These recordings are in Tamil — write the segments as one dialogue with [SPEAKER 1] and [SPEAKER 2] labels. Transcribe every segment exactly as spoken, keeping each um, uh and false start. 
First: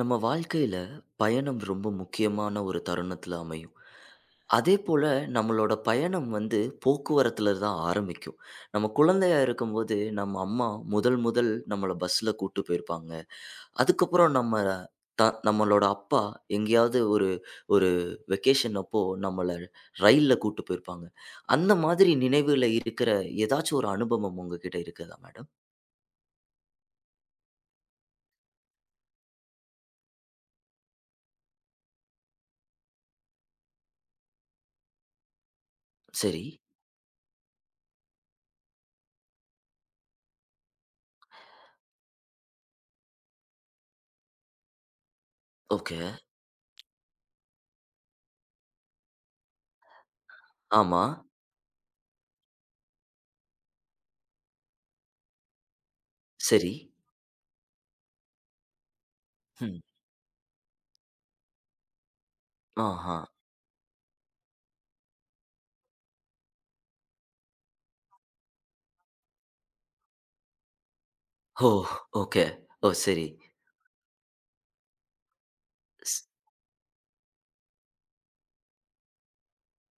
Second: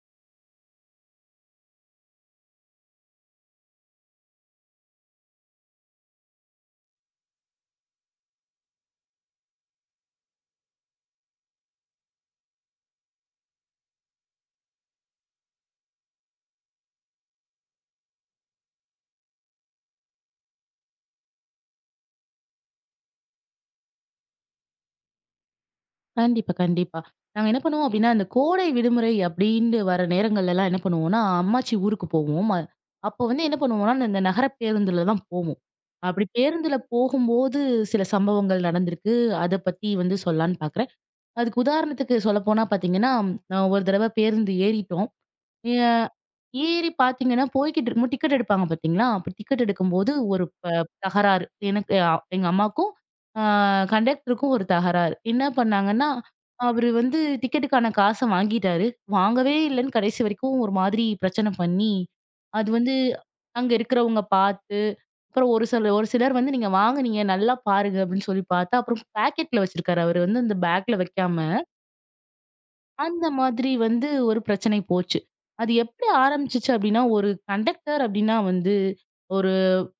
[SPEAKER 1] நம்ம வாழ்க்கையில பயணம் ரொம்ப முக்கியமான ஒரு தருணத்துல அமையும். அதே போல நம்மளோட பயணம் வந்து போக்குவரத்துல தான் ஆரம்பிக்கும். நம்ம குழந்தையா இருக்கும்போது, நம்ம அம்மா முதல் முதல் நம்மள பஸ்ல கூட்டு போயிருப்பாங்க. அதுக்கப்புறம் நம்ம த நம்மளோட அப்பா எங்கேயாவது ஒரு ஒரு வெக்கேஷன் அப்போ நம்மள ரயில்ல கூட்டு போயிருப்பாங்க. அந்த மாதிரி நினைவுல இருக்கிற ஏதாச்சும் ஒரு அனுபவம் உங்ககிட்ட இருக்குதா மேடம்?
[SPEAKER 2] கண்டிப்பா, கண்டிப்பா. நாங்க என்ன பண்ணுவோம் அப்டின்னா, அந்த கோடை விடுமுறை அப்டின்ட்டு வர நேரங்கள்லலாம் என்ன பண்ணுவோம்னா, அம்மாச்சி ஊருக்கு போவோம். அ அப்போ வந்து என்ன பண்ணுவோம்னா, இந்த நகர பேருந்துல தான் போவோம். அப்டி
[SPEAKER 1] சரி.
[SPEAKER 2] பேருந்துல போகும்போது சில சம்பவங்கள் நடந்திருக்கு. அத பத்தி வந்து சொல்லலான்னு பாக்குறேன். அதுக்கு உதாரணத்துக்கு சொல்லப்போனா பாத்தீங்கன்னா, நான் ஒரு தடவ பேருந்து ஏறிட்டோம். ஏ
[SPEAKER 1] ஓகே.
[SPEAKER 2] ஏறி பார்த்தீங்கன்னா, போய்க்கிட்டு இருக்கும்போது டிக்கெட் எடுப்பாங்க பார்த்தீங்களா? அப்ப டிக்கெட் எடுக்கும்போது ஒரு ப
[SPEAKER 1] ஆமா.
[SPEAKER 2] தகராறு. எனக்கு அ எங்க அம்மாக்கும், ஆ கண்டக்டருக்கும் ஒரு தகராறு. என்ன பண்ணாங்கன்னா,
[SPEAKER 1] சரி.
[SPEAKER 2] அவரு வந்து டிக்கெட்டுக்கான காச வாங்கிட்டாரு. வாங்கவே
[SPEAKER 1] ம்.
[SPEAKER 2] இல்லன்னு கடைசி வரைக்கும் ஒரு மாதிரி பிரச்சனை பண்ணி, அது வந்து
[SPEAKER 1] ஆஹா.
[SPEAKER 2] அங்க இருக்கிறவங்க பார்த்து, அப்புறம் ஒரு சில ஒரு சிலர் வந்து, "நீங்க வாங்குனீங்க, நல்லா பாருங்க" அப்படின்னு சொல்லி பார்த்தா, அப்புறம் பாக்கெட்ல வச்சிருக்காரு. அவரு வந்து அந்த பேக்ல வைக்காம.
[SPEAKER 1] ஓ! ஓகே. ஓ! சரி.
[SPEAKER 2] அந்த மாதிரி வந்து ஒரு பிரச்சனை போச்சு. அது எப்படி
[SPEAKER 1] ஸ்
[SPEAKER 2] ஆரம்பிச்சுச்சு அப்படின்னா, ஒரு கண்டக்டர் அப்படின்னா வந்து ஒரு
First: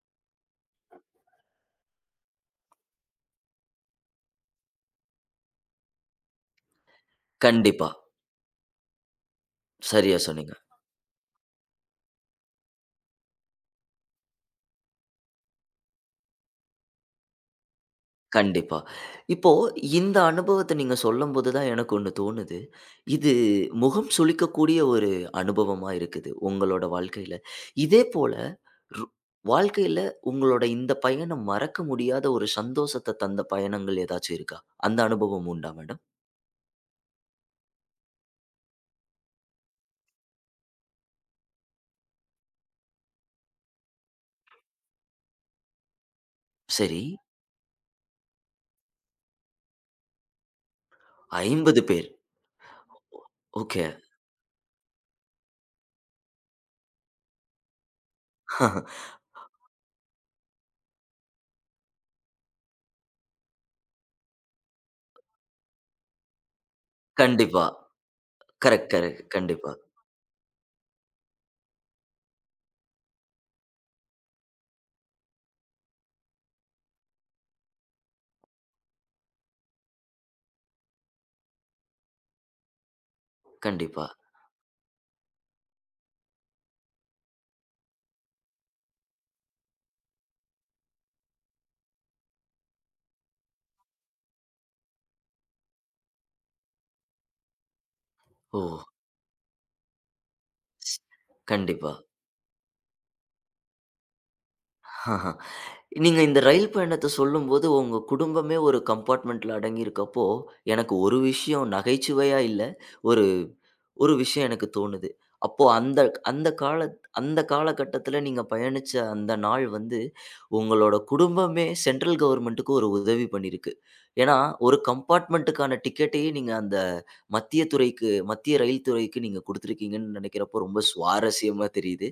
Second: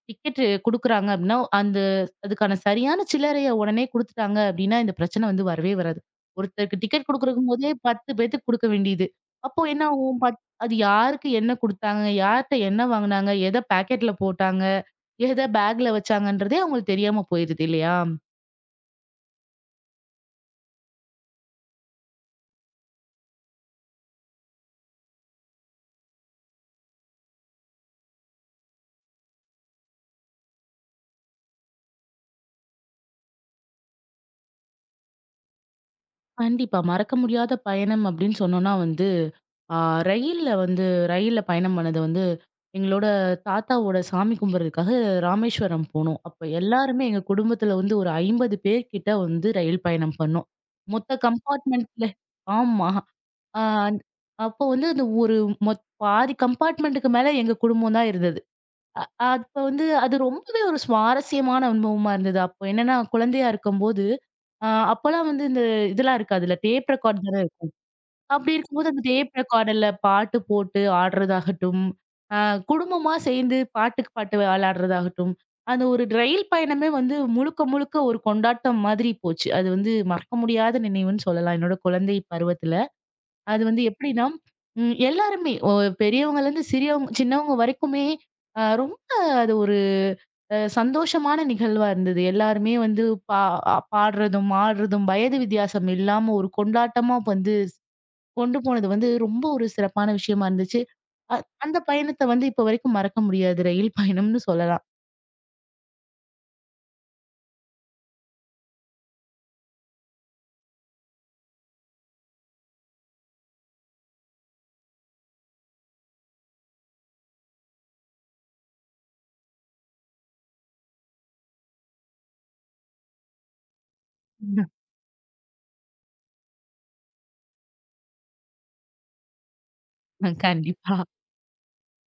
[SPEAKER 2] டிக்கெட் குடுக்குறாங்க அப்படின்னா, அந்த அதுக்கான சரியான சில்லறைய உடனே குடுத்துட்டாங்க அப்படின்னா, இந்த பிரச்சனை வந்து வரவே வராது. ஒருத்தருக்கு டிக்கெட் குடுக்குறக்கும்போதே
[SPEAKER 1] கண்டிப்பா.
[SPEAKER 2] பத்து பேத்துக்கு குடுக்க வேண்டியது. அப்போ என்ன
[SPEAKER 1] சரியா
[SPEAKER 2] ஆகும்? பத்
[SPEAKER 1] சொன்னீங்க.
[SPEAKER 2] அது யாருக்கு என்ன குடுத்தாங்க? யார்ட்ட என்ன வாங்குனாங்க? எத பாக்கெட்ல போட்டாங்க? எத பேக்ல வச்சாங்கன்றதே அவங்களுக்கு தெரியாம போயிருது இல்லையா?
[SPEAKER 1] கண்டிப்பா. இப்போ இந்த அனுபவத்த நீங்க சொல்லும்போது தான் எனக்கு ஒண்ணு தோணுது. இது முகம் சுளிக்கக்கூடிய ஒரு அனுபவமா இருக்குது, உங்களோட வாழ்க்கையில. இதே போல ரு வாழ்க்கையில உங்களோட இந்த பயணம் மறக்க முடியாத ஒரு சந்தோஷத்த தந்த பயணங்கள் ஏதாச்சும் இருக்கா? அந்த அனுபவம் உண்டா மேடம்?
[SPEAKER 2] கண்டிப்பா. மறக்க முடியாத பயணம் அப்படின்னு சொன்னோம்னா வந்து ஆ, ரயில்ல வந்து ரயில்ல பயணம் பண்ணது வந்து, எங்களோட தாத்தாவோட சாமி கும்பிடுறதுக்காக ராமேஸ்வரம் போனோம். அப்ப
[SPEAKER 1] சரி.
[SPEAKER 2] எல்லாருமே எங்க குடும்பத்துல வந்து ஒரு ஐம்பது பேர் கிட்ட வந்து ரயில் பயணம் பண்ணோம். மொத்த
[SPEAKER 1] ஐம்பது
[SPEAKER 2] கம்பார்ட்மெண்ட்ல
[SPEAKER 1] பேர்.
[SPEAKER 2] ஆமா. ஆ
[SPEAKER 1] ஓகே.
[SPEAKER 2] அப்போ வந்து அந்த ஒரு மொத் பாதி கம்பார்ட்மெண்ட்டுக்கு மேல எங்க குடும்பம் தான் இருந்தது. அப்ப வந்து அது ரொம்பவே ஒரு சுவாரஸ்யமான அனுபவமா இருந்தது. அப்போ என்னன்னா குழந்தையா இருக்கும்போது, ஆ அப்பலாம் வந்து இந்த இதெல்லாம் இருக்காதுல்ல. டேப் ரெக்கார்ட் தான.
[SPEAKER 1] கண்டிப்பா.
[SPEAKER 2] அப்படி
[SPEAKER 1] கரெக்ட்,
[SPEAKER 2] இருக்கும்போது அந்த
[SPEAKER 1] கரெக்ட்.
[SPEAKER 2] டேப்
[SPEAKER 1] கண்டிப்பா,
[SPEAKER 2] ரெக்கார்டுல பாட்டு போட்டு ஆடுறதாகட்டும், அ குடும்பமா சேர்ந்து பாட்டுக்கு பாட்டு விளையாடுறதாகட்டும், அந்த ஒரு ரயில் பயணமே வந்து முழுக்க, முழுக்க ஒரு கொண்டாட்டம் மாதிரி போச்சு. அது வந்து மறக்க முடியாத நினைவுன்னு சொல்லலாம். என்னோட குழந்தை பருவத்துல. அது வந்து
[SPEAKER 1] கண்டிப்பா.
[SPEAKER 2] எப்படின்னா, ம் எல்லாருமே ஒ பெரியவங்கலேருந்து சிறியவங்க சின்னவங்க வரைக்குமே அ ரொம்ப அது ஒரு அ சந்தோஷமான நிகழ்வா இருந்தது. எல்லாருமே வந்து பா பாடுறதும், ஆடுறதும், வயது வித்தியாசம் இல்லாம ஒரு கொண்டாட்டமா வந்து கொண்டு
[SPEAKER 1] ஓ!
[SPEAKER 2] போனது வந்து ரொம்ப ஒரு சிறப்பான விஷயமா இருந்துச்சு.
[SPEAKER 1] ஸ்
[SPEAKER 2] அ அந்த
[SPEAKER 1] கண்டிப்பா.
[SPEAKER 2] பயணத்த வந்து இப்ப வரைக்கும் மறக்க முடியாது. ரயில் பயணம்னு சொல்லலாம்.
[SPEAKER 1] ஆஹா. நீங்க இந்த ரயில் பயணத்த சொல்லும்போது, உங்க குடும்பமே ஒரு கம்பார்ட்மெண்ட்ல அடங்கியிருக்கப்போ, எனக்கு ஒரு விஷயம் நகைச்சுவையா இல்ல, ஒரு ஒரு விஷயம் எனக்கு தோணுது. அப்போ அந்த அந்த கால அந்த காலகட்டத்தில நீங்க பயணிச்ச அந்த நாள் வந்து, உங்களோட குடும்பமே சென்ட்ரல் கவர்ன்மென்ட்க்கு ஒரு உதவி பண்ணியிருக்கு. ஏன்னா, ஒரு கம்பார்ட்மென்ட்க்கான டிக்கெட்டையே நீங்க அந்த மத்திய துறைக்கு மத்திய ரயில் துறைக்கு நீங்க குடுத்துருக்கீங்கன்னு
[SPEAKER 2] ம்,
[SPEAKER 1] நெனைக்கிறப்போ, ரொம்ப
[SPEAKER 2] கண்டிப்பா.
[SPEAKER 1] சுவாரஸ்யமா தெரியுது.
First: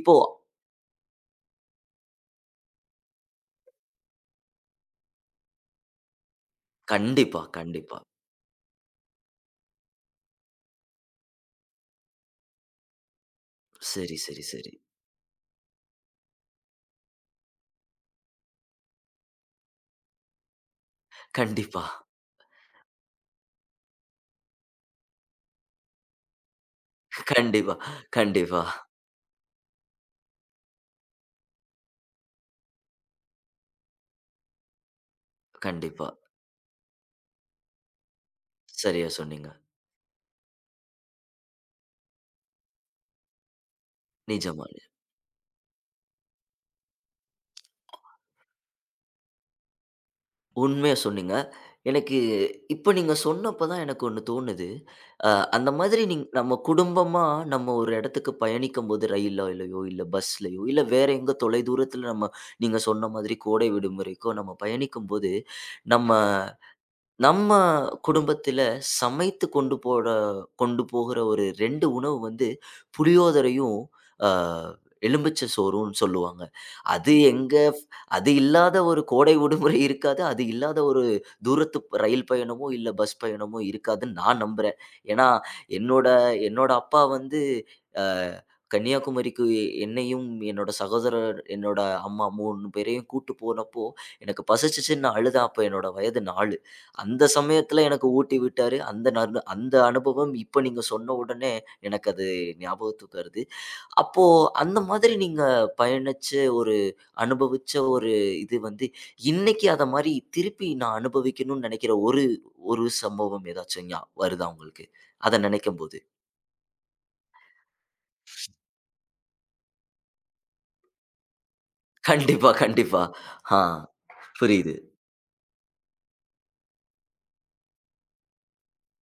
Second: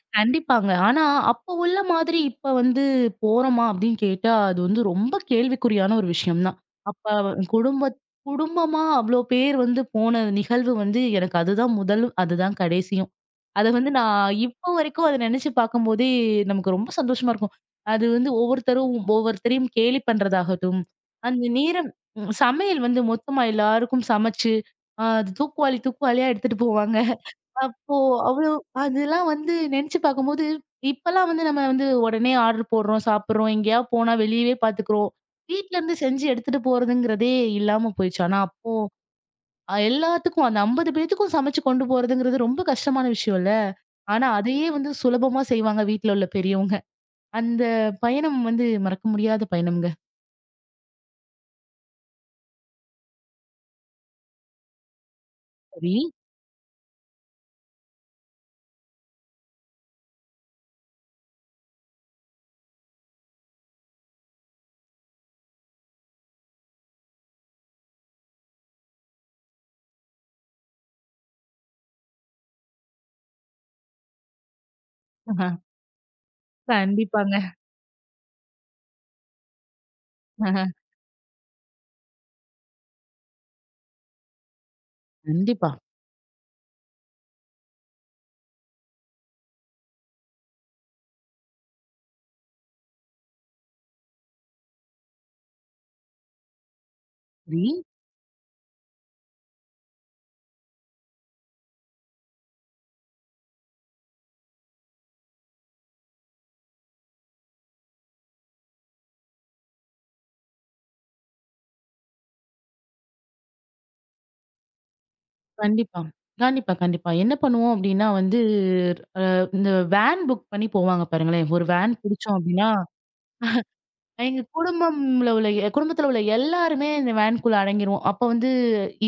[SPEAKER 1] இப்போ
[SPEAKER 2] கண்டிப்பாங்க. ஆனா, அப்ப உள்ள மாதிரி இப்ப வந்து போறோமா அப்படின்னு கேட்டா, அது வந்து ரொம்ப கேள்விக்குறியான ஒரு விஷயம் தான். அப்ப அவ-
[SPEAKER 1] கண்டிப்பா,
[SPEAKER 2] குடும்ப
[SPEAKER 1] கண்டிப்பா.
[SPEAKER 2] குடும்பமா அவ்ளோ பேர் வந்து போன நிகழ்வு வந்து எனக்கு அதுதான் முதலும், அதுதான் கடைசியும். அத வந்து
[SPEAKER 1] சரி,
[SPEAKER 2] நான்
[SPEAKER 1] சரி,
[SPEAKER 2] இப்போ
[SPEAKER 1] சரி.
[SPEAKER 2] வரைக்கும் அத நெனச்சு பார்க்கும்போதே நமக்கு ரொம்ப சந்தோஷமா இருக்கும். அது வந்து ஒவ்வொருத்தரும் ஒவ்வொருத்தரையும் கேலி பண்றதாகட்டும், அந்த
[SPEAKER 1] கண்டிப்பா,
[SPEAKER 2] நேரம் ம் சமையல் வந்து மொத்தமா எல்லாருக்கும் சமைச்சு, அ அது தூக்குவாளி தூக்குவாளியா எடுத்துட்டு போவாங்க.
[SPEAKER 1] கண்டிப்பா,
[SPEAKER 2] அப்போ அவ்ளோ
[SPEAKER 1] கண்டிப்பா,
[SPEAKER 2] அதெல்லாம் வந்து நெனச்சு பார்க்கும்போது, இப்பலாம் வந்து நம்ம வந்து உடனே ஆர்டர் போடுறோம், சாப்பிடுறோம், எங்கேயாவது போனா வெளியவே பார்த்துக்குறோம். வீட்ல இருந்து
[SPEAKER 1] கண்டிப்பா.
[SPEAKER 2] செஞ்சு எடுத்துட்டு போறதுங்கிறதே இல்லாம போயிடுச்சு. ஆனா அப்போ
[SPEAKER 1] சரியா சொன்னீங்க.
[SPEAKER 2] அ எல்லாத்துக்கும் அந்த ஐம்பது பேத்துக்கும் சமைச்சு கொண்டு போறதுங்கிறது ரொம்ப கஷ்டமான விஷயம்ல. ஆனா,
[SPEAKER 1] நிஜமா.
[SPEAKER 2] அதையே வந்து சுலபமா செய்வாங்க வீட்ல உள்ள பெரியவங்க. அந்த பயணம் வந்து மறக்க முடியாத பயணம்ங்க.
[SPEAKER 1] உண்மையா சொன்னீங்க. எனக்கு இப்ப நீங்க சொன்னப்ப தான் எனக்கு ஒண்ணு தோணுது. அ அந்த
[SPEAKER 2] சரி.
[SPEAKER 1] மாதிரி நீங் நம்ம குடும்பமா நம்ம ஒரு இடத்துக்கு பயணிக்கும்போது ரயில்லயோ, இல்ல பஸ்லயோ, இல்ல வேற எங்க தொலைதூரத்துல நம்ம நீங்க சொன்ன மாதிரி கோடை விடுமுறைக்கோ நம்ம பயணிக்கும்போது, நம்ம நம்ம குடும்பத்தில சமைத்து கொண்டு போற கொண்டு போகிற ஒரு ரெண்டு உணவு வந்து புளியோதரையும், அ எலுமிச்சை
[SPEAKER 2] ஆஹா.
[SPEAKER 1] சோறுன்னு சொல்லுவாங்க. அது
[SPEAKER 2] கண்டிப்பாங்க.
[SPEAKER 1] எங்க அது இல்லாத ஒரு கோடை விடுமுறை இருக்காது. அது
[SPEAKER 2] ஆஹா.
[SPEAKER 1] இல்லாத ஒரு தூரத்து ரயில் பயணமோ, இல்ல பஸ் பயணமோ இருக்காதுன்னு நான் நம்புறேன். ஏன்னா,
[SPEAKER 2] கண்டிப்பா.
[SPEAKER 1] என்னோட என்னோட அப்பா வந்து அ கன்னியாகுமரிக்கு என்னையும், என்னோட சகோதரர், என்னோட அம்மா மூணு பேரையும் கூட்டு போனப்போ, எனக்கு பசிச்சுச்சுன்னு நான் அழுதேன். அப்ப என்னோட வயது நாலு. அந்த
[SPEAKER 2] சரி.
[SPEAKER 1] சமயத்துல எனக்கு ஊட்டி விட்டாரு. அந்த நரு அந்த அனுபவம் இப்ப நீங்க சொன்ன உடனே எனக்கு அது ஞாபகத்துக்கு வருது. அப்போ அந்த மாதிரி நீங்க பயணிச்ச ஒரு அனுபவிச்ச ஒரு இது வந்து, இன்னைக்கு அத மாரி திருப்பி நான் அனுபவிக்கணும்னு நெனைக்கிற ஒரு ஒரு சம்பவம் ஏதாச்சும் ஞா வருதா உங்களுக்கு? அத நெனைக்கும்போது.
[SPEAKER 2] கண்டிப்பா. கண்டிப்பா, கண்டிப்பா. என்ன பண்ணுவோம் அப்டின்னா வந்து, அஹ் இந்த வேன் புக் பண்ணி போவாங்க பாருங்களேன். ஒரு வேன் புடிச்சோம்
[SPEAKER 1] கண்டிப்பா,
[SPEAKER 2] அப்டின்னா
[SPEAKER 1] கண்டிப்பா. ஆ,
[SPEAKER 2] எங்க
[SPEAKER 1] புரியுது.
[SPEAKER 2] குடும்பம்ல உள்ள குடும்பத்துல உள்ள எல்லாருமே இந்த வேன்குள்ள அடங்கிருவோம். அப்ப வந்து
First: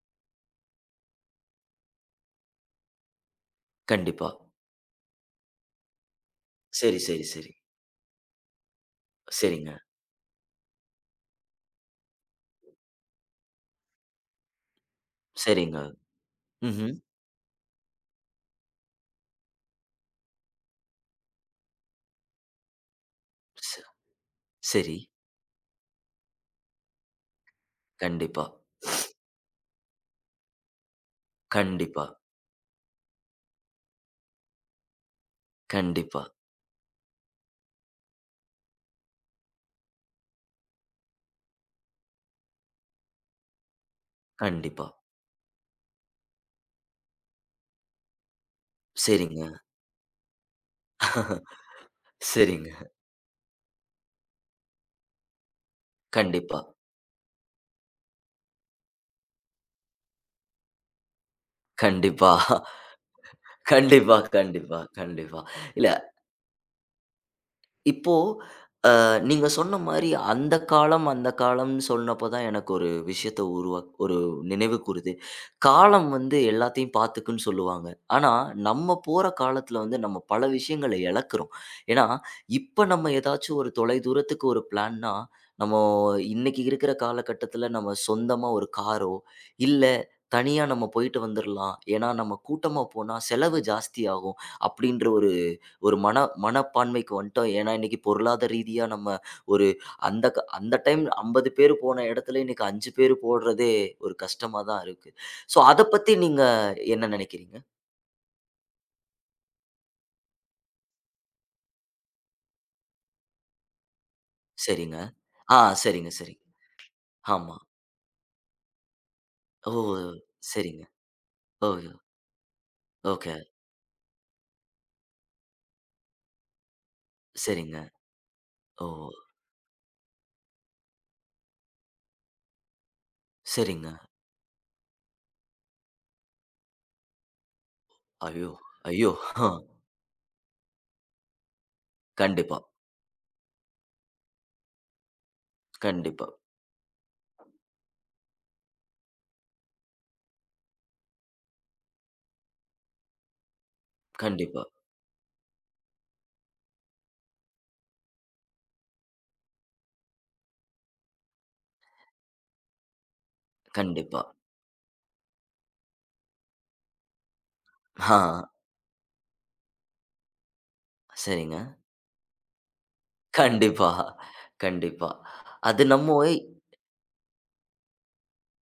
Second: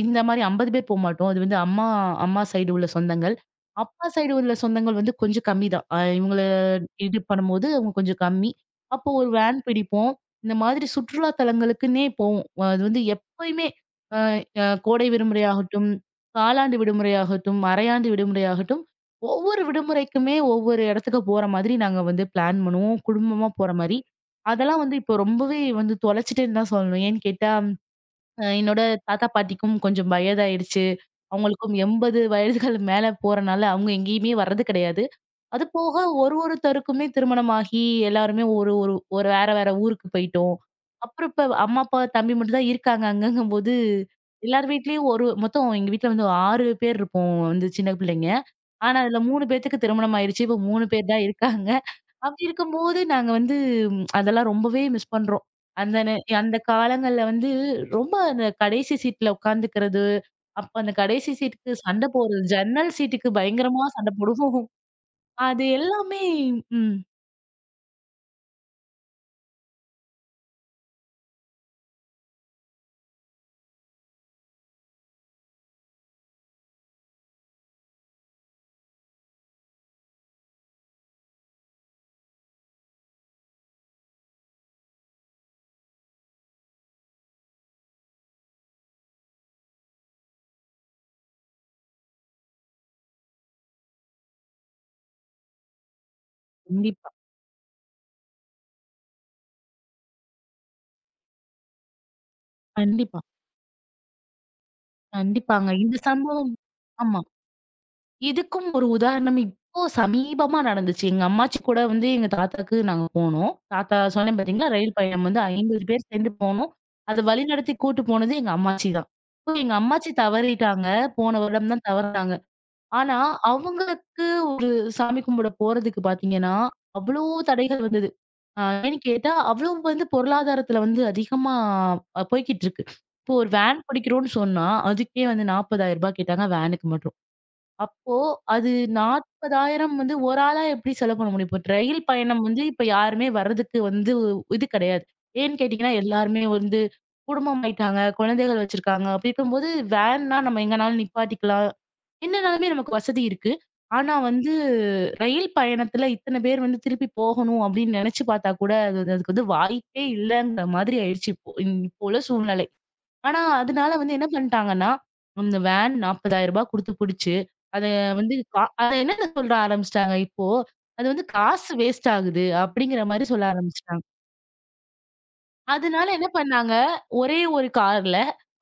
[SPEAKER 2] இந்த மாரி ஐம்பது பேர் போமாட்டோம். அது வந்து அம்மா அம்மா சைடு உள்ள சொந்தங்கள். அப்பா
[SPEAKER 1] கண்டிப்பா.
[SPEAKER 2] சைடு உள்ள சொந்தங்கள் வந்து கொஞ்சம் கம்மி தான். அ இவங்கள
[SPEAKER 1] சரி,
[SPEAKER 2] இது
[SPEAKER 1] சரி, சரி.
[SPEAKER 2] பண்ணும்போது அவங்க கொஞ்சம் கம்மி. அப்போ ஒரு வேன்
[SPEAKER 1] சரிங்க,
[SPEAKER 2] பிடிப்போம். இந்த மாதிரி சுற்றுலா தலங்களுக்குன்னே போவோம். அது வந்து எப்பயுமே அ அ கோடை விடுமுறை
[SPEAKER 1] சரிங்க.
[SPEAKER 2] ஆகட்டும், காலாண்டு
[SPEAKER 1] ம்ஹ்ம்.
[SPEAKER 2] விடுமுறை ஆகட்டும், அரையாண்டு விடுமுறை ஆகட்டும், ஒவ்வொரு விடுமுறைக்குமே ஒவ்வொரு இடத்துக்கு போற மாதிரி நாங்க வந்து பிளான் பண்ணுவோம். குடும்பமா
[SPEAKER 1] ச
[SPEAKER 2] போற மாரி. அதெல்லாம் வந்து
[SPEAKER 1] சரி.
[SPEAKER 2] இப்போ ரொம்பவே வந்து தொலைச்சிட்டேன்னு தான் சொல்லணும். ஏன்னு கேட்டா,
[SPEAKER 1] கண்டிப்பா,
[SPEAKER 2] அ என்னோட தாத்தா, பாட்டிக்கும் கொஞ்சம் வயதாயிடுச்சு. அவங்களுக்கும்
[SPEAKER 1] கண்டிப்பா,
[SPEAKER 2] எண்பது வயதுகள் மேல போறனால அவங்க எங்கேயுமே வர்றது கிடையாது. அது போக
[SPEAKER 1] கண்டிப்பா.
[SPEAKER 2] ஒரு ஒருத்தருக்குமே திருமணமாகி எல்லாருமே ஒரு ஒரு ஒரு வேற வேற ஊருக்கு போயிட்டோம். அப்புறம் இப்ப அம்மா, அப்பா, தம்பி மட்டும் தான் இருக்காங்க அங்கங்கும்போது, எல்லார்
[SPEAKER 1] கண்டிப்பா.
[SPEAKER 2] வீட்லயும் ஒரு மொத்தம் எங்க வீட்ல வந்து ஆறு பேர் இருப்போம் வந்து சின்ன பிள்ளைங்க. ஆனா அதுல
[SPEAKER 1] சரிங்க.
[SPEAKER 2] மூணு பேத்துக்கு திருமணம் ஆயிருச்சு. இப்ப மூணு பேர் தான் இருக்காங்க. அப்படி
[SPEAKER 1] சரிங்க.
[SPEAKER 2] இருக்கும்போது நாங்க வந்து ம், அதெல்லாம் ரொம்பவே மிஸ் பண்றோம். அந்த நே அந்த
[SPEAKER 1] கண்டிப்பா,
[SPEAKER 2] காலங்கள்ல வந்து ரொம்ப அந்த கடைசி சீட்ல உட்காந்துக்கிறது, அப்ப அந்த கடைசி சீட்டுக்கு சண்ட
[SPEAKER 1] கண்டிப்பா,
[SPEAKER 2] போடுறது, ஜன்னல் சீட்டுக்கு பயங்கரமா சண்ட
[SPEAKER 1] கண்டிப்பா,
[SPEAKER 2] போடுவோம்.
[SPEAKER 1] கண்டிப்பா, கண்டிப்பா.
[SPEAKER 2] அது
[SPEAKER 1] இல்ல,
[SPEAKER 2] எல்லாமே ம்.
[SPEAKER 1] இப்போ நீங்க சொன்ன மாரி அந்த காலம், அந்த காலம்னு சொன்னப்போ தான் எனக்கு ஒரு விஷயத்த உருவா ஒரு நினைவு கூருது. காலம் வந்து எல்லாத்தையும் பார்த்துக்குன்னு சொல்லுவாங்க. ஆனா, நம்ம போற காலத்துல வந்து நம்ம பல விஷயங்கள இழக்கிறோம். ஏன்னா, இப்ப நம்ம ஏதாச்சும் ஒரு தொலைதூரத்துக்கு ஒரு பிளான்னா, நம்ம இன்னைக்கு இருக்கிற காலகட்டத்துல நம்ம சொந்தமா ஒரு காரோ, இல்ல தனியா நம்ம போயிட்டு வந்துரலாம். ஏன்னா, நம்ம கூட்டமா போனா செலவு ஜாஸ்தியாகும். அப்படின்ற ஒரு ஒரு மன
[SPEAKER 2] கண்டிப்பா,
[SPEAKER 1] மனப்பான்மைக்கு வந்துட்டோம். ஏன்னா, இன்னைக்கு பொருளாதார ரீதியா நம்ம ஒரு அந்த க அந்த டைம் ஐம்பது பேர் போன இடத்துல இன்னைக்கு அஞ்சு பேர்
[SPEAKER 2] கண்டிப்பா,
[SPEAKER 1] போடுறதே ஒரு கஷ்டமா தான் இருக்கு. ஸோ
[SPEAKER 2] கண்டிப்பாங்க.
[SPEAKER 1] அத
[SPEAKER 2] இந்த
[SPEAKER 1] பத்தி நீங்க
[SPEAKER 2] சம்பவம்
[SPEAKER 1] என்ன
[SPEAKER 2] ஆமா.
[SPEAKER 1] நினைக்கிறீங்க?
[SPEAKER 2] இதுக்கும் ஒரு உதாரணம் இப்போ சமீபமா நடந்துச்சு. எங்க அம்மாச்சி கூட வந்து எங்க தாத்தாக்கு நாங்க போனோம். தாத்தா சொன்னேன் பார்த்தீங்களா, ரயில்
[SPEAKER 1] சரிங்க.
[SPEAKER 2] பயணம் வந்து
[SPEAKER 1] ஆ,
[SPEAKER 2] ஐம்பது பேர்
[SPEAKER 1] சரிங்க,
[SPEAKER 2] சேர்ந்து
[SPEAKER 1] சரிங்க.
[SPEAKER 2] போனோம். அத
[SPEAKER 1] ஆமா.
[SPEAKER 2] வழிநடத்தி கூட்டு போனது எங்க அம்மாச்சி தான். இப்போ
[SPEAKER 1] ஓ!
[SPEAKER 2] எங்க அம்மாச்சி
[SPEAKER 1] சரிங்க.
[SPEAKER 2] தவறிட்டாங்க. போன
[SPEAKER 1] ஓ!
[SPEAKER 2] வருடம் தான் தவறுனாங்க. ஆனா,
[SPEAKER 1] ஓகே.
[SPEAKER 2] அவங்களுக்கு ஒரு சாமி கும்பிட போறதுக்கு பார்த்தீங்கன்னா, அவ்ளோ
[SPEAKER 1] சரிங்க.
[SPEAKER 2] தடைகள் வந்தது. ஆ
[SPEAKER 1] ஓ!
[SPEAKER 2] ஏன்னு கேட்டா, அவ்வளவு வந்து பொருளாதாரத்துல வந்து அதிகமா அ போய்க்கிட்டு இருக்கு. இப்போ ஒரு வேன்
[SPEAKER 1] சரிங்க.
[SPEAKER 2] பிடிக்கிறோம்னு சொன்னா, அதுக்கே வந்து ரூ. நாற்பதாயிரம் கேட்டாங்க வேனுக்கு மட்டும். அப்போ
[SPEAKER 1] ஐயோ!
[SPEAKER 2] அது
[SPEAKER 1] ஐயோ! ஆ.
[SPEAKER 2] நாற்பதாயிரம் வந்து ஒரு ஆளா எப்படி செலவு பண்ண முடியும்? இப்ப ரயில் பயணம்
[SPEAKER 1] கண்டிப்பா,
[SPEAKER 2] வந்து இப்ப யாருமே வர்றதுக்கு வந்து இது கிடையாது. ஏன்னு கேட்டீங்கன்னா,
[SPEAKER 1] கண்டிப்பா,
[SPEAKER 2] எல்லாருமே வந்து குடும்பம் ஆயிட்டாங்க, குழந்தைகள் வச்சிருக்காங்க. அப்படி இருக்கும்போது வேன்னா நம்ம எங்கனாலும் நிப்பாட்டிக்கலாம். என்னனாலுமே நமக்கு வசதி இருக்கு. ஆனா வந்து
[SPEAKER 1] கண்டிப்பா,
[SPEAKER 2] ரயில் பயணத்துல இத்தன பேர் வந்து திருப்பி போகணும் அப்படின்னு நினைச்சு பார்த்தா கூட, அது அதுக்கு வந்து வாய்ப்பே இல்லங்கிற மாதிரி ஆயிடுச்சு இப்போ. இப்போ உள்ள சூழ்நிலை. ஆனா, அதனால வந்து
[SPEAKER 1] கண்டிப்பா.
[SPEAKER 2] என்ன பண்ணிட்டாங்கன்னா, அந்த வேன் ரூ. நாற்பதாயிரம் குடுத்து புடிச்சு, அத
[SPEAKER 1] ஆ.
[SPEAKER 2] வந்து கா அத என்னென்ன சொல்ல ஆரம்பிச்சுட்டாங்க இப்போ, அது வந்து
[SPEAKER 1] சரிங்க.
[SPEAKER 2] காசு வேஸ்ட் ஆகுது அப்படிங்கிற மாரி சொல்ல
[SPEAKER 1] கண்டிப்பா,
[SPEAKER 2] ஆரம்பிச்சுட்டாங்க.
[SPEAKER 1] கண்டிப்பா. அது
[SPEAKER 2] அதனால
[SPEAKER 1] நம்ம.
[SPEAKER 2] என்ன பண்ணாங்க, ஒரே ஒரு கார்ல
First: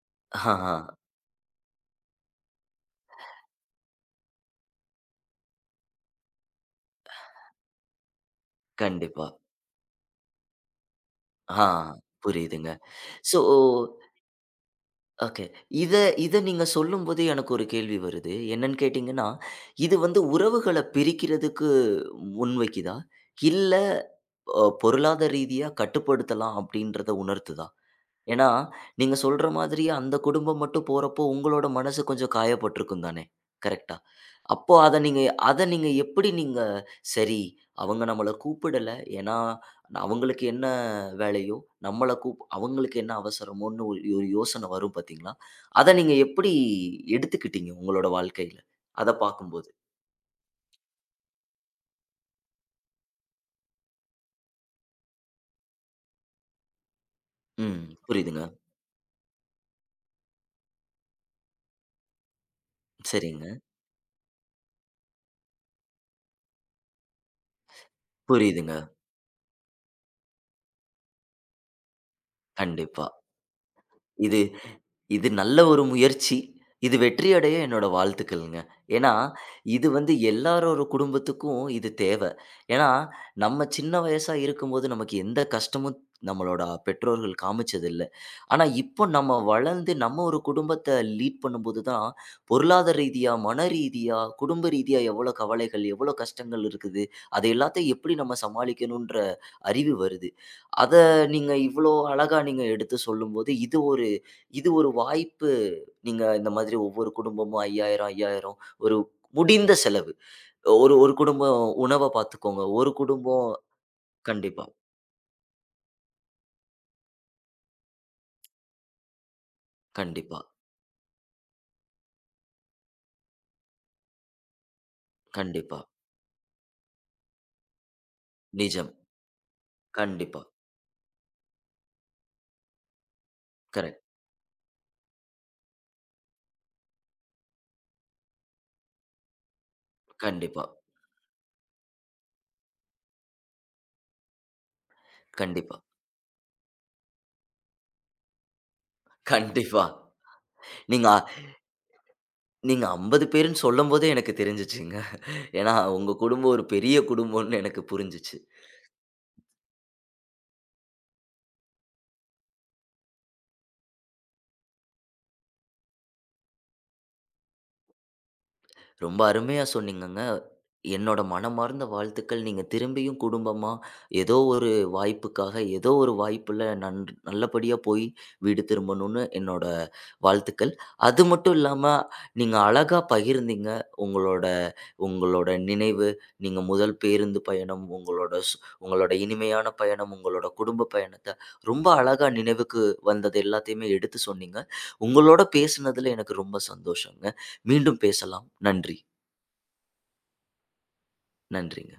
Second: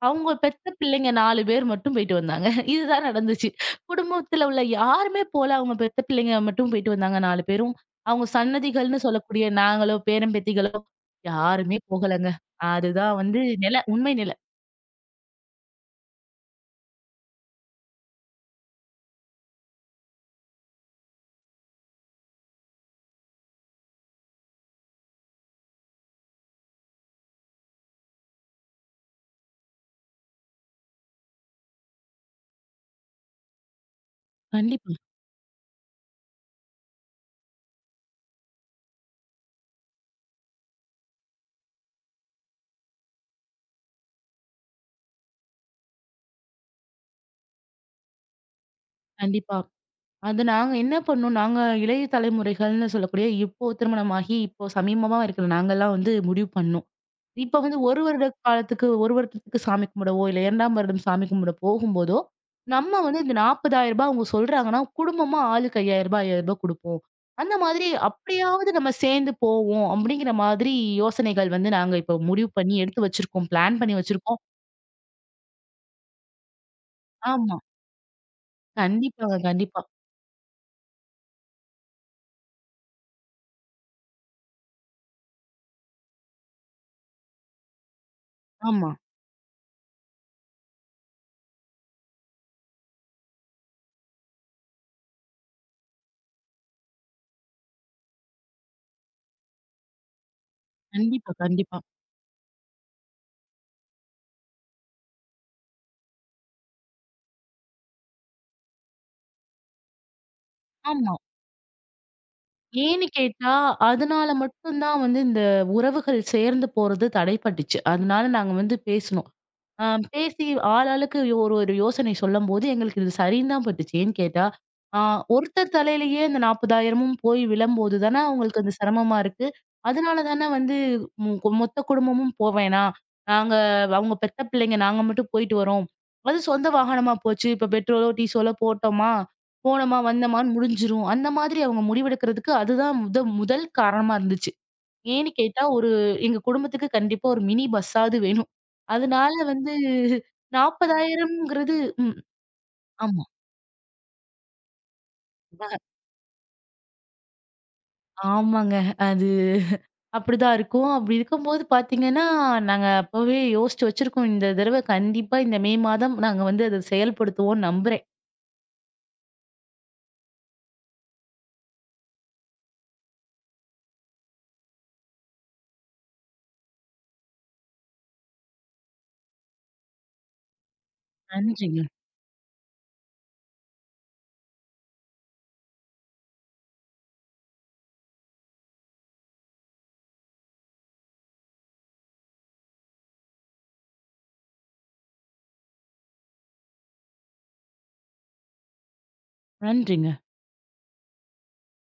[SPEAKER 2] அவங்க
[SPEAKER 1] ஆ,
[SPEAKER 2] பெத்த
[SPEAKER 1] ஆ.
[SPEAKER 2] பிள்ளைங்க நாலு பேர் மட்டும் போயிட்டு வந்தாங்க. இதுதான் நடந்துச்சு. குடும்பத்துல உள்ள யாருமே போல. அவங்க பெத்த பிள்ளைங்க மட்டும் போயிட்டு வந்தாங்க நாலு பேரும். அவங்க சன்னதிகள்னு
[SPEAKER 1] கண்டிப்பா.
[SPEAKER 2] சொல்லக்கூடிய நாங்களோ, பேரன் பேத்திகளோ
[SPEAKER 1] ஆ.
[SPEAKER 2] யாருமே போகலங்க.
[SPEAKER 1] புரியுதுங்க.
[SPEAKER 2] அதுதான்
[SPEAKER 1] ஸோ,
[SPEAKER 2] வந்து நிலை, உண்மை நிலை.
[SPEAKER 1] ஓகே. இத இத நீங்க சொல்லும்போது எனக்கு ஒரு கேள்வி வருது. என்னன்னு கேட்டீங்கன்னா, இது வந்து உறவுகள பிரிக்கிறதுக்கு முன்வைக்குதா? இல்ல அ பொருளாதார ரீதியா கட்டுப்படுத்தலாம் அப்படின்றத உணர்த்துதா? ஏன்னா, நீங்க சொல்ற மாதிரி அந்த குடும்பம் மட்டும் போறப்போ, உங்களோட மனசு கொஞ்சம் காயப்பட்டுருக்கும் தானே! கரெக்ட்டா? அப்போ
[SPEAKER 2] கண்டிப்பா,
[SPEAKER 1] அத நீங்க அத நீங்க எப்படி நீங்க சரி, அவங்க நம்மள கூப்பிடல. ஏன்னா ந- அவங்களுக்கு என்ன வேலையோ, நம்மள கூப் அவங்களுக்கு என்ன அவசரமோன்னு ஒரு ஒரு யோசனை வரும் பார்த்தீங்களா? அத நீங்க எப்படி எடுத்துக்கிட்டீங்க உங்களோட வாழ்க்கையில? அத
[SPEAKER 2] கண்டிப்பா.
[SPEAKER 1] பார்க்கும்போது.
[SPEAKER 2] அது நாங்க என்ன பண்ணோம், நாங்க இளைய தலைமுறைகள்னு சொல்லக்கூடிய இப்போ திருமணமாகி, இப்போ சமீபமா இருக்கிற நாங்கலாம் வந்து முடிவு பண்ணோம். இப்ப வந்து
[SPEAKER 1] ம்.
[SPEAKER 2] ஒரு வருட
[SPEAKER 1] புரியுதுங்க.
[SPEAKER 2] காலத்துக்கு ஒரு வருடத்துக்கு சாமி கும்பிடவோ, இல்ல இரண்டாம் வருடம் சாமி கும்பிட போகும்போதோ, நம்ம வந்து இந்த ரூ.
[SPEAKER 1] சரிங்க.
[SPEAKER 2] நாற்பதாயிரம் அவங்க சொல்றாங்கன்னா, குடும்பமா ஆளுக்கு ரூ. ஐயாயிரம் ரூ. ஐயாயிரம் குடுப்போம். அந்த மாதிரி அப்படியாவது
[SPEAKER 1] புரியுதுங்க.
[SPEAKER 2] நம்ம சேர்ந்து போவோம் அப்படிங்கிற மாதிரி யோசனைகள் வந்து நாங்க இப்ப முடிவு பண்ணி எடுத்து
[SPEAKER 1] கண்டிப்பா.
[SPEAKER 2] வச்சிருக்கோம். பிளான் பண்ணி வச்சிருக்கோம்.
[SPEAKER 1] இது ம். இது நல்ல ஒரு முயற்சி. இது வெற்றி அடைய
[SPEAKER 2] ஆமா.
[SPEAKER 1] என்னோட வாழ்த்துக்கள்ங்க. ஏன்னா,
[SPEAKER 2] கண்டிப்பாங்க, கண்டிப்பா.
[SPEAKER 1] இது வந்து எல்லாரோட குடும்பத்துக்கும் இது தேவ. ஏன்னா, நம்ம சின்ன வயசா இருக்கும்போது நமக்கு எந்த கஷ்டமும் நம்மளோட பெற்றோர்கள் காமிச்சதில்ல. ஆனா,
[SPEAKER 2] ஆமா.
[SPEAKER 1] இப்போ நம்ம வளர்ந்து நம்ம ஒரு குடும்பத்த லீட் பண்ணும்போது தான், பொருளாதார ரீதியா, மன ரீதியா, குடும்ப ரீதியா எவ்வளோ கவலைகள், எவ்வளோ கஷ்டங்கள் இருக்குது. அது எல்லாத்தையும் எப்படி நம்ம சமாளிக்கணுன்ற அறிவு வருது. அத
[SPEAKER 2] கண்டிப்பா,
[SPEAKER 1] நீங்க
[SPEAKER 2] கண்டிப்பா.
[SPEAKER 1] இவ்வளோ அழகா நீங்க எடுத்து சொல்லும்போது, இது ஒரு இது ஒரு வாய்ப்பு. நீங்க இந்த மாதிரி ஒவ்வொரு குடும்பமும் ஐயாயிரம், ஐயாயிரம் ஒரு முடிந்த செலவு. ஒரு
[SPEAKER 2] ஆமா.
[SPEAKER 1] ஒரு குடும்பம் உணவ பாத்துக்கோங்க. ஒரு
[SPEAKER 2] ஏன்னு
[SPEAKER 1] குடும்பம்.
[SPEAKER 2] கேட்டா, அதனால
[SPEAKER 1] கண்டிப்பா,
[SPEAKER 2] மட்டும் தான் வந்து இந்த உறவுகள் சேர்ந்து போறது தடைப்பட்டுச்சு. அதனால நாங்க வந்து பேசுனோம். ஆ
[SPEAKER 1] கண்டிப்பா,
[SPEAKER 2] பேசி ஆள் ஆளுக்கு ஒரு ஒரு யோசனை சொல்லும்போது, எங்களுக்கு இது சரின்னு தான் பட்டுச்சு. ஏன்னு கேட்டா, ஆ ஒருத்தர்
[SPEAKER 1] கண்டிப்பா.
[SPEAKER 2] தலையிலேயே இந்த 40,000ம் போய் விழும்போது தான அவங்களுக்கு அது
[SPEAKER 1] நிஜம்.
[SPEAKER 2] சிரமமா இருக்கு. அதனால
[SPEAKER 1] கண்டிப்பா.
[SPEAKER 2] தானே வந்து மு கொ- மொத்த குடும்பமும் போ வேணாம். நாங்க
[SPEAKER 1] கரெக்ட்.
[SPEAKER 2] அவங்க பெத்த பிள்ளைங்க நாங்க மட்டும் போயிட்டு வரோம். அது சொந்த வாகனமா போச்சு. இப்ப பெட்ரோலோ, டீசலோ போட்டோமா, போனோமா, வந்தோமான்னு
[SPEAKER 1] கண்டிப்பா,
[SPEAKER 2] முடிஞ்சிரும். அந்த மாதிரி அவங்க முடிவெடுக்கிறதுக்கு அதுதான் முத முதல் காரணமா இருந்துச்சு. ஏன்னு கேட்டா,
[SPEAKER 1] கண்டிப்பா,
[SPEAKER 2] ஒரு எங்க குடும்பத்துக்கு கண்டிப்பா ஒரு மினி பஸ்ஸாவது வேணும். அதனால வந்து
[SPEAKER 1] கண்டிப்பா. நீங்க
[SPEAKER 2] 40,000ங்கிறது ம்.
[SPEAKER 1] நீங்க
[SPEAKER 2] ஆமா.
[SPEAKER 1] ஐம்பது பேருன்னு சொல்லும்போதே எனக்கு தெரிஞ்சுச்சுங்க. ஏன்னா உங்க குடும்பம் ஒரு பெரிய குடும்பம்னு எனக்கு புரிஞ்சுச்சு.
[SPEAKER 2] ஆமாங்க. அது அப்படிதான் இருக்கும். அப்படி இருக்கும்போது பார்த்தீங்கன்னா, நாங்க அப்பவே யோசிச்சு வச்சிருக்கோம். இந்த தடவ கண்டிப்பா இந்த மே மாதம் நாங்க வந்து அத செயல்படுத்துவோம்னு நம்புறேன்.
[SPEAKER 1] ரொம்ப அருமையா சொன்னீங்கங்க. என்னோட மனமார்ந்த வாழ்த்துக்கள். நீங்க திரும்பியும் குடும்பமா, ஏதோ ஒரு வாய்ப்புக்காக, ஏதோ ஒரு வாய்ப்புல நன் நல்லபடியா போய் வீடு திரும்பணும்னு என்னோட வாழ்த்துக்கள். அது மட்டும்
[SPEAKER 2] நன்றிங்க.
[SPEAKER 1] இல்லாம, நீங்க அழகா பகிர்ந்தீங்க. உங்களோட உங்களோட நினைவு, நீங்க முதல் பேருந்து பயணம், உங்களோட சு உங்களோட இனிமையான பயணம், உங்களோட குடும்ப பயணத்த ரொம்ப அழகா நினைவுக்கு வந்தது எல்லாத்தையுமே எடுத்து சொன்னீங்க. உங்களோட பேசுனதுல எனக்கு ரொம்ப சந்தோஷங்க. மீண்டும் பேசலாம். நன்றி.
[SPEAKER 2] நன்றிங்க.
[SPEAKER 1] நன்றிங்க.